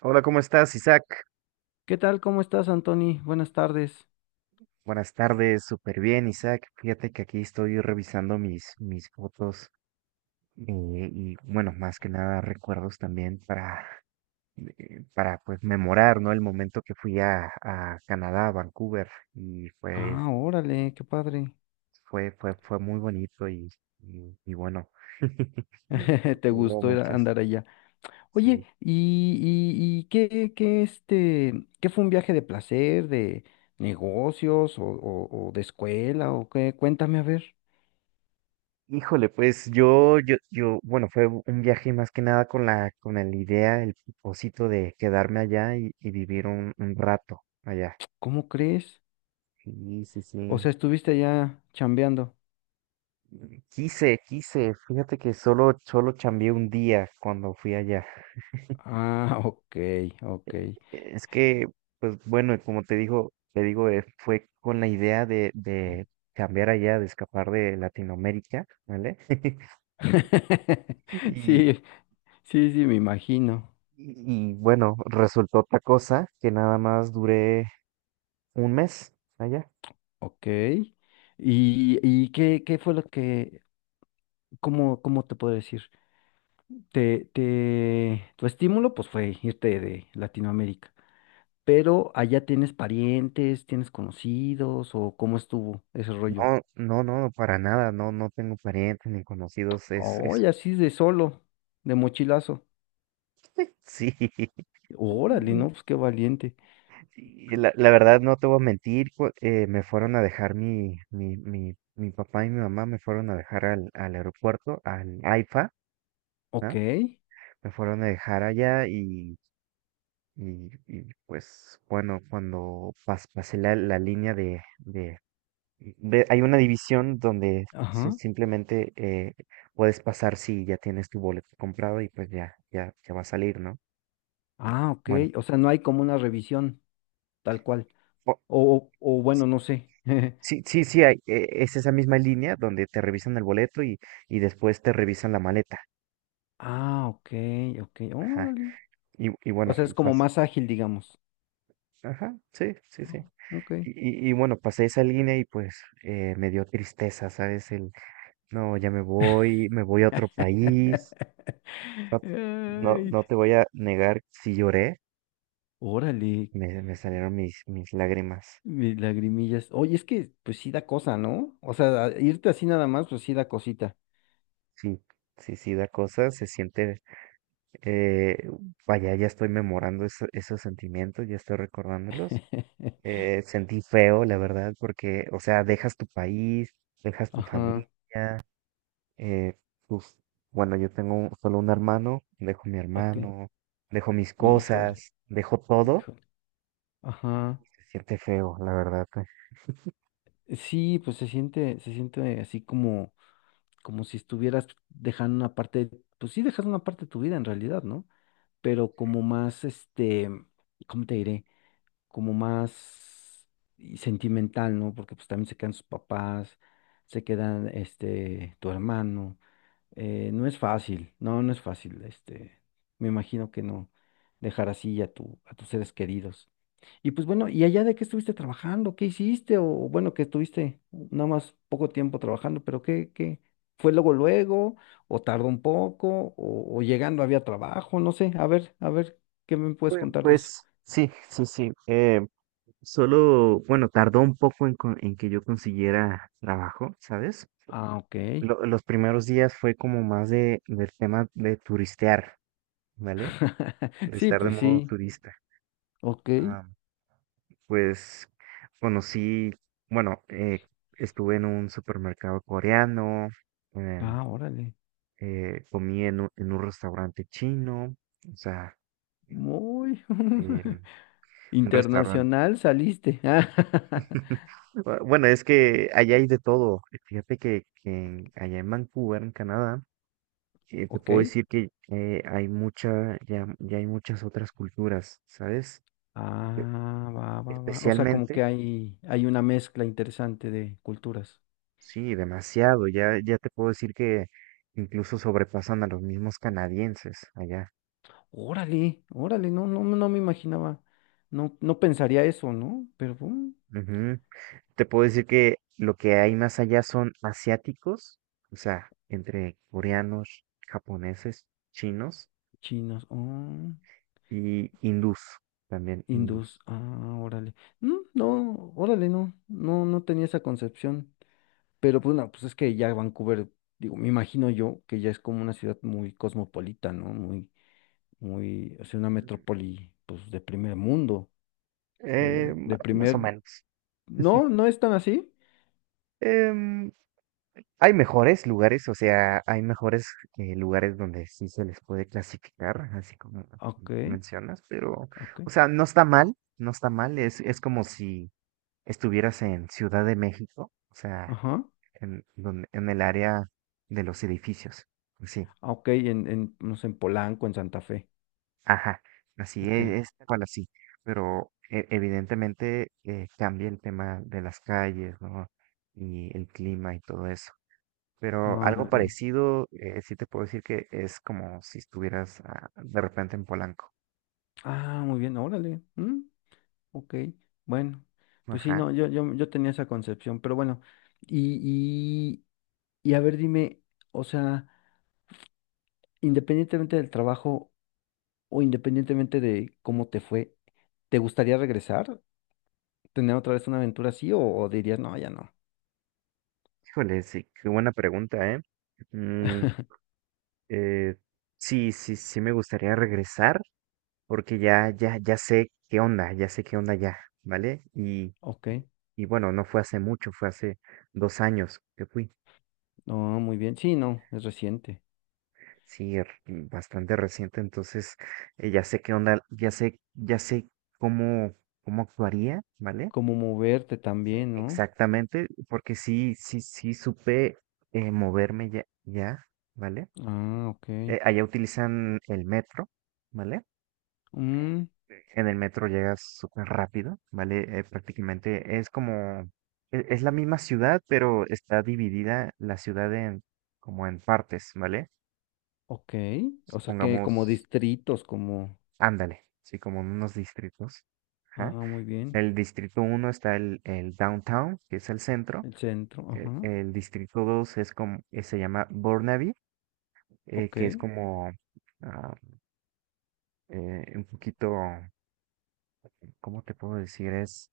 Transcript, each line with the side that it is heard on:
right: Hola, ¿cómo estás, Isaac?
left: ¿Qué tal? ¿Cómo estás, Anthony? Buenas tardes.
right: Buenas tardes, súper bien, Isaac. Fíjate que aquí estoy revisando mis fotos y, bueno, más que nada recuerdos también para pues memorar, ¿no? El momento que fui a Canadá, a Vancouver, y
left: Ah, órale, qué padre.
right: fue muy bonito y bueno,
left: Te
right: hubo
left: gustó ir
right: muchas,
left: andar allá. Oye,
right: sí.
left: ¿y qué fue un viaje de placer, de negocios o de escuela o qué? Cuéntame a ver,
right: Híjole, pues bueno, fue un viaje más que nada con con la idea, el propósito de quedarme allá y vivir un rato allá.
left: ¿cómo crees?
right: Sí, sí,
left: O
right: sí.
left: sea, estuviste allá chambeando.
right: Quise. Fíjate que solo chambeé un día cuando fui allá.
left: Ah, ok, ok.
right: Es que, pues bueno, como te digo, fue con la idea de cambiar allá, de escapar de Latinoamérica, ¿vale? Y,
left: Sí, sí, sí, me imagino.
right: y, bueno, resultó otra cosa que nada más duré. ¿Un mes allá?
left: Ok. ¿Y qué fue lo que, cómo te puedo decir? Tu estímulo pues fue irte de Latinoamérica, pero allá tienes parientes, tienes conocidos o cómo estuvo ese rollo.
right: No, no, no, para nada, no, no tengo parientes ni conocidos, es,
left: Oye, así de solo, de mochilazo.
right: sí.
left: Órale,
right: Mm.
left: ¿no? Pues qué valiente.
right: Y la verdad no te voy a mentir, me fueron a dejar mi papá y mi mamá me fueron a dejar al aeropuerto, al AIFA,
left: Ok,
right: ¿no? Me fueron a dejar allá y, pues bueno, cuando pasé la línea de hay una división donde
left: ajá.
right: simplemente puedes pasar si ya tienes tu boleto comprado y pues ya va a salir, ¿no?
left: Ah, ok.
right: Bueno,
left: O sea, no hay como una revisión tal cual.
right: o-
left: O bueno, no sé.
right: sí, sí, sí, hay, es esa misma línea donde te revisan el boleto y después te revisan la maleta.
left: Ah, ok, ok.
right: Ajá.
left: Órale. O
right: Bueno,
left: sea, es como
right: pas-
left: más ágil, digamos.
right: ajá, sí, sí, sí.
left: Ok.
right: Bueno, pasé esa línea y pues me dio tristeza, ¿sabes? El, no, ya me voy a otro país. No, no,
left: Ay,
right: no te voy a negar si lloré.
left: órale,
right: Me salieron mis lágrimas.
left: lagrimillas. Oye, es que pues sí da cosa, ¿no? O sea, irte así nada más, pues sí da cosita.
right: Sí, sí, sí, da cosa, se siente, eh, vaya, ya estoy memorando esos sentimientos, ya estoy recordándolos. Sentí feo, la verdad, porque, o sea, dejas tu país, dejas tu familia,
left: Ajá,
right: eh, tus- bueno, yo tengo solo un hermano, dejo mi
left: ok.
right: hermano, dejo mis
left: Híjole,
right: cosas, dejo todo.
left: híjole. Ajá.
right: Se siente feo, la verdad.
left: Sí, pues se siente así como si estuvieras dejando una parte, pues sí dejas una parte de tu vida en realidad, ¿no? Pero como más, ¿cómo te diré? Como más y sentimental, ¿no? Porque pues también se quedan sus papás, se quedan, tu hermano. No es fácil, no, no es fácil, me imagino que no dejar así a tus seres queridos. Y pues bueno, ¿y allá de qué estuviste trabajando? ¿Qué hiciste? O bueno, que estuviste nada más poco tiempo trabajando, pero ¿qué? ¿Fue luego luego? ¿O tardó un poco? ¿O llegando había trabajo? No sé, a ver, ¿qué me puedes
right: Pues,
left: contar de eso?
right: pues sí, sí, sí. Solo, bueno, tardó un poco en, en que yo consiguiera trabajo, ¿sabes?
left: Ah, ok.
right: Los primeros días fue como más de, del tema de turistear, ¿vale?
left: Sí,
right: Turistear de
left: pues
right: modo
left: sí,
right: turista.
left: ok.
right: Ah, pues conocí, bueno, estuve en un supermercado coreano, em,
left: Ah, órale.
right: comí en un restaurante chino, o sea,
left: Muy
right: em, un restaurante.
left: internacional saliste.
right: Bueno, es que allá hay de todo. Fíjate que allá en Vancouver, en Canadá, te
left: Ok.
right: puedo decir que hay mucha, ya hay muchas otras culturas, ¿sabes? E-
left: Ah, va, va, va. O sea, como que
right: Especialmente,
left: hay una mezcla interesante de culturas.
right: sí, demasiado. Ya te puedo decir que incluso sobrepasan a los mismos canadienses allá.
left: Órale, órale, no, no, no me imaginaba. No, no pensaría eso, ¿no? Pero
right: Ujú. Te puedo decir que lo que hay más allá son asiáticos, o sea, entre coreanos, japoneses, chinos.
left: chinos, oh,
right: Y hindús, también
left: hindús,
right: hindús.
left: ah, órale. Mm, no, órale, no, no, no tenía esa concepción. Pero pues no, pues es que ya Vancouver, digo, me imagino yo que ya es como una ciudad muy cosmopolita, ¿no? Muy, muy, o sea, una metrópoli, pues, de primer mundo, de,
right: Ma-
left: de
right: más o
left: primer.
right: menos.
left: No, no es tan así.
right: Em, hay mejores lugares, o sea, hay mejores lugares donde sí se les puede clasificar, así como
left: Ok,
right: mencionas, pero,
left: ok,
right: o sea, no está mal, no está mal, es como si estuvieras en Ciudad de México, o sea,
left: ajá.
right: en, donde, en el área de los edificios, sí.
left: Ah, ok, en, no sé, en Polanco, en Santa Fe.
right: Ajá, así
left: Ok,
right: es tal cual así, pero e- evidentemente cambia el tema de las calles, ¿no? Y el clima y todo eso. Pero
left: ah, muy
right: algo
left: bien.
right: parecido, sí te puedo decir que es como si estuvieras ah, de repente en Polanco.
left: Ah, muy bien, órale. Ok, bueno, pues sí,
right: Ajá.
left: no, yo tenía esa concepción, pero bueno, y, y, y a ver, dime, o sea, independientemente del trabajo o independientemente de cómo te fue, ¿te gustaría regresar? ¿Tener otra vez una aventura así o dirías, no, ya no?
right: Híjole, sí, qué buena pregunta, ¿eh? Mm, eh, sí, sí, sí me gustaría regresar, porque ya sé qué onda, ya sé qué onda ya, ¿vale?
left: Ok,
right: Y bueno, no fue hace mucho, fue hace 2 años que fui.
left: no, muy bien, sí, no, es reciente.
right: Sí, r- bastante reciente, entonces ya sé qué onda, ya sé cómo, cómo actuaría, ¿vale?
left: Como moverte también, ¿no?
right: Exactamente, porque sí, sí, sí supe moverme ya, ya, ¿vale?
left: Ah, ok.
right: Allá utilizan el metro, ¿vale?
left: Mm,
right: En el metro llegas súper rápido, ¿vale? Prácticamente es como, e- es la misma ciudad, pero está dividida la ciudad en, como en partes, ¿vale?
left: ok. O sea que como
right: Pongamos,
left: distritos, como.
right: ándale, sí, como en unos distritos.
left: Ah,
right: Ajá.
left: muy bien.
right: El distrito uno está el downtown, que es el centro.
left: El centro, ajá.
right: El distrito 2 es como, se llama Burnaby,
left: Ok,
right: que es como ah, un poquito ¿cómo te puedo decir?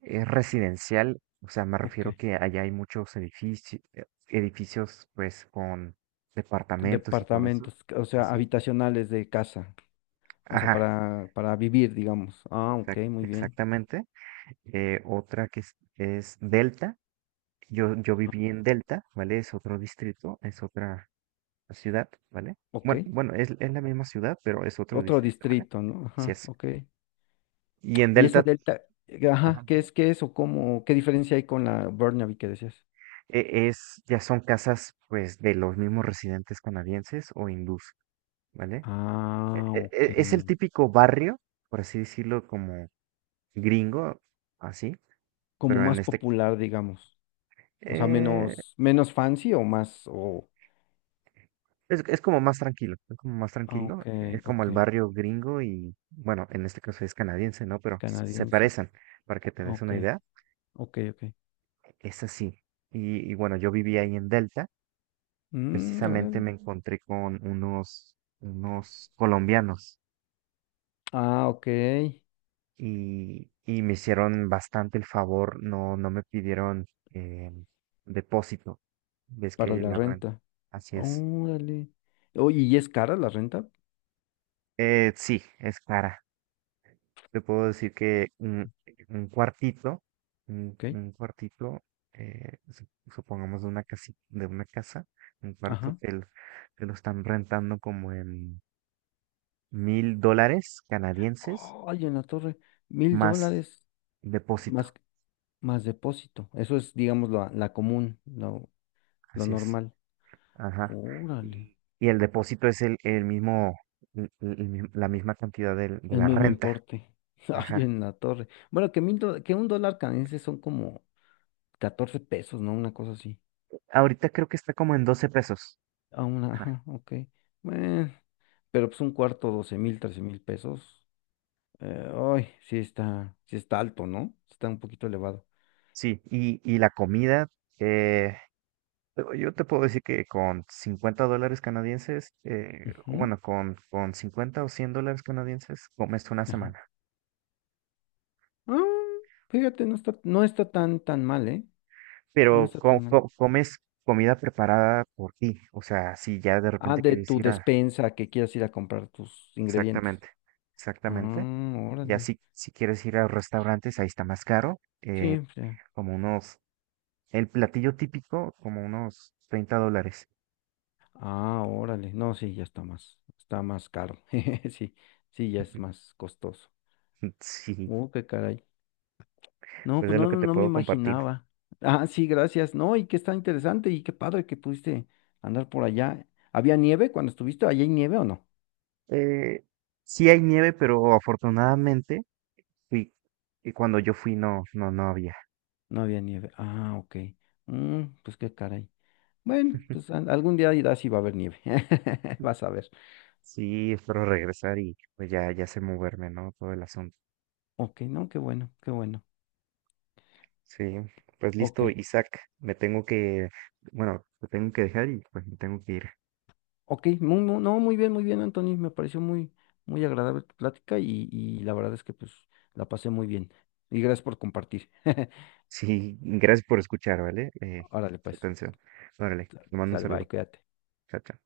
right: Es residencial, o sea, me
left: ok.
right: refiero que allá hay muchos edificios, edificios pues con departamentos y todo eso.
left: Departamentos, o sea,
right: Así es.
left: habitacionales de casa. O sea,
right: Ajá,
left: para vivir, digamos. Ah, ok,
right: exac-
left: muy bien.
right: exactamente. Otra que es Delta. Yo
left: Ah,
right: viví en Delta, ¿vale? Es otro distrito, es otra ciudad, ¿vale?
left: ok.
right: Bueno, bueno, es la misma ciudad, pero es otro
left: Otro
right: distrito, ¿vale?
left: distrito, ¿no?
right: Así
left: Ajá,
right: es.
left: ok.
right: Y en
left: Y esa
right: Delta,
left: delta,
right: ajá,
left: ajá, ¿qué
right: dime.
left: es, qué es o cómo, qué diferencia hay con la Burnaby que decías?
right: E- Es, ya son casas pues de los mismos residentes canadienses o hindús, ¿vale? E-
left: Ah,
right: e-
left: ok.
right: e- Es el típico barrio, por así decirlo, como gringo, así,
left: Como
right: pero en
left: más
right: este,
left: popular, digamos. O sea,
right: eh,
left: menos fancy o más, o.
right: es como más tranquilo, es como más
left: Ah,
right: tranquilo,
left: ok,
right: es como
left: ok,
right: el barrio gringo y, bueno, en este caso es canadiense, ¿no? Pero s- se
left: canadiense.
right: parecen, para que te des
left: Ok,
right: una idea,
left: ok, ok.
right: es así. Y bueno, yo viví ahí en Delta,
left: Mm,
right: precisamente
left: órale.
right: me encontré con unos, unos colombianos
left: Ah, ok,
right: y me hicieron bastante el favor, no, no me pidieron eh, depósito. Ves
left: para
right: que
left: la
right: la renta,
left: renta.
right: así es.
left: Órale. Oye, ¿y es cara la renta?
right: Sí, es cara. Te puedo decir que un cuartito,
left: Ok,
right: un cuartito, su- supongamos de una casi, de una casa, un cuarto
left: ajá.
right: te lo están rentando como en 1.000 dólares canadienses
left: Ay, en la torre, mil
right: más
left: dólares más,
right: depósito.
left: más depósito. Eso es, digamos, la común, lo
right: Así es.
left: normal.
right: Ajá.
left: Órale,
right: Y el depósito es el mismo, el mi- la misma cantidad del- de,
left: el
right: la
left: mismo
right: renta.
left: importe. Ay,
right: Ajá.
left: en la torre. Bueno, que un dólar canadiense son como 14 pesos, ¿no? Una cosa así.
right: Ahorita creo que está como en 12 pesos.
left: A una,
right: Ajá.
left: ajá, ok. Bueno, pero pues un cuarto, 12,000, 13,000 pesos. Ay, sí está alto, ¿no? Está un poquito elevado.
right: Sí, y la comida, eh, yo te puedo decir que con 50 dólares canadienses,
left: Ujú,
right: bueno, con 50 o 100 dólares canadienses, comes una
left: ajá.
right: semana.
left: Ah, fíjate, no está tan, tan mal, ¿eh?
right: Pero
left: No está
right: co-
left: tan mal.
right: co- comes comida preparada por ti. O sea, si ya de
left: Ah,
right: repente
left: de
right: quieres
left: tu
right: ir a...
left: despensa que quieras ir a comprar tus ingredientes.
right: Exactamente,
left: Ah,
right: exactamente. Ya
left: órale.
right: si, si quieres ir a restaurantes, ahí está más caro,
left: Sí, o sea,
right: como unos, el platillo típico, como unos 30 dólares.
left: ah, órale. No, sí, ya está más caro. Sí, sí, ya es más costoso.
right: Sí,
left: Qué caray. No,
right: pues
left: pues
right: es lo
left: no,
right: que te
left: no me
right: puedo compartir.
left: imaginaba. Ah, sí, gracias. No, y que está interesante y qué padre que pudiste andar por allá. ¿Había nieve cuando estuviste? ¿Allá hay nieve o no?
right: Eh, sí hay nieve, pero afortunadamente fui, y cuando yo fui no, no, no había.
left: No había nieve. Ah, ok. Pues qué caray. Bueno, pues algún día irás y va a haber nieve. Vas a ver.
right: Sí, espero regresar y pues ya, ya sé moverme, ¿no? Todo el asunto.
left: Ok, no, qué bueno, qué bueno.
right: Sí, pues
left: Ok,
right: listo, Isaac, me tengo que, bueno, te tengo que dejar y pues me tengo que ir.
left: ok, no, muy bien, Anthony. Me pareció muy, muy agradable tu plática y la verdad es que pues la pasé muy bien. Y gracias por compartir.
right: Sí, gracias por escuchar, ¿vale?
left: Órale, pues,
right: Atención. Órale, te mando un
left: sale, bye,
right: saludo.
left: cuídate.
right: Chao, chao.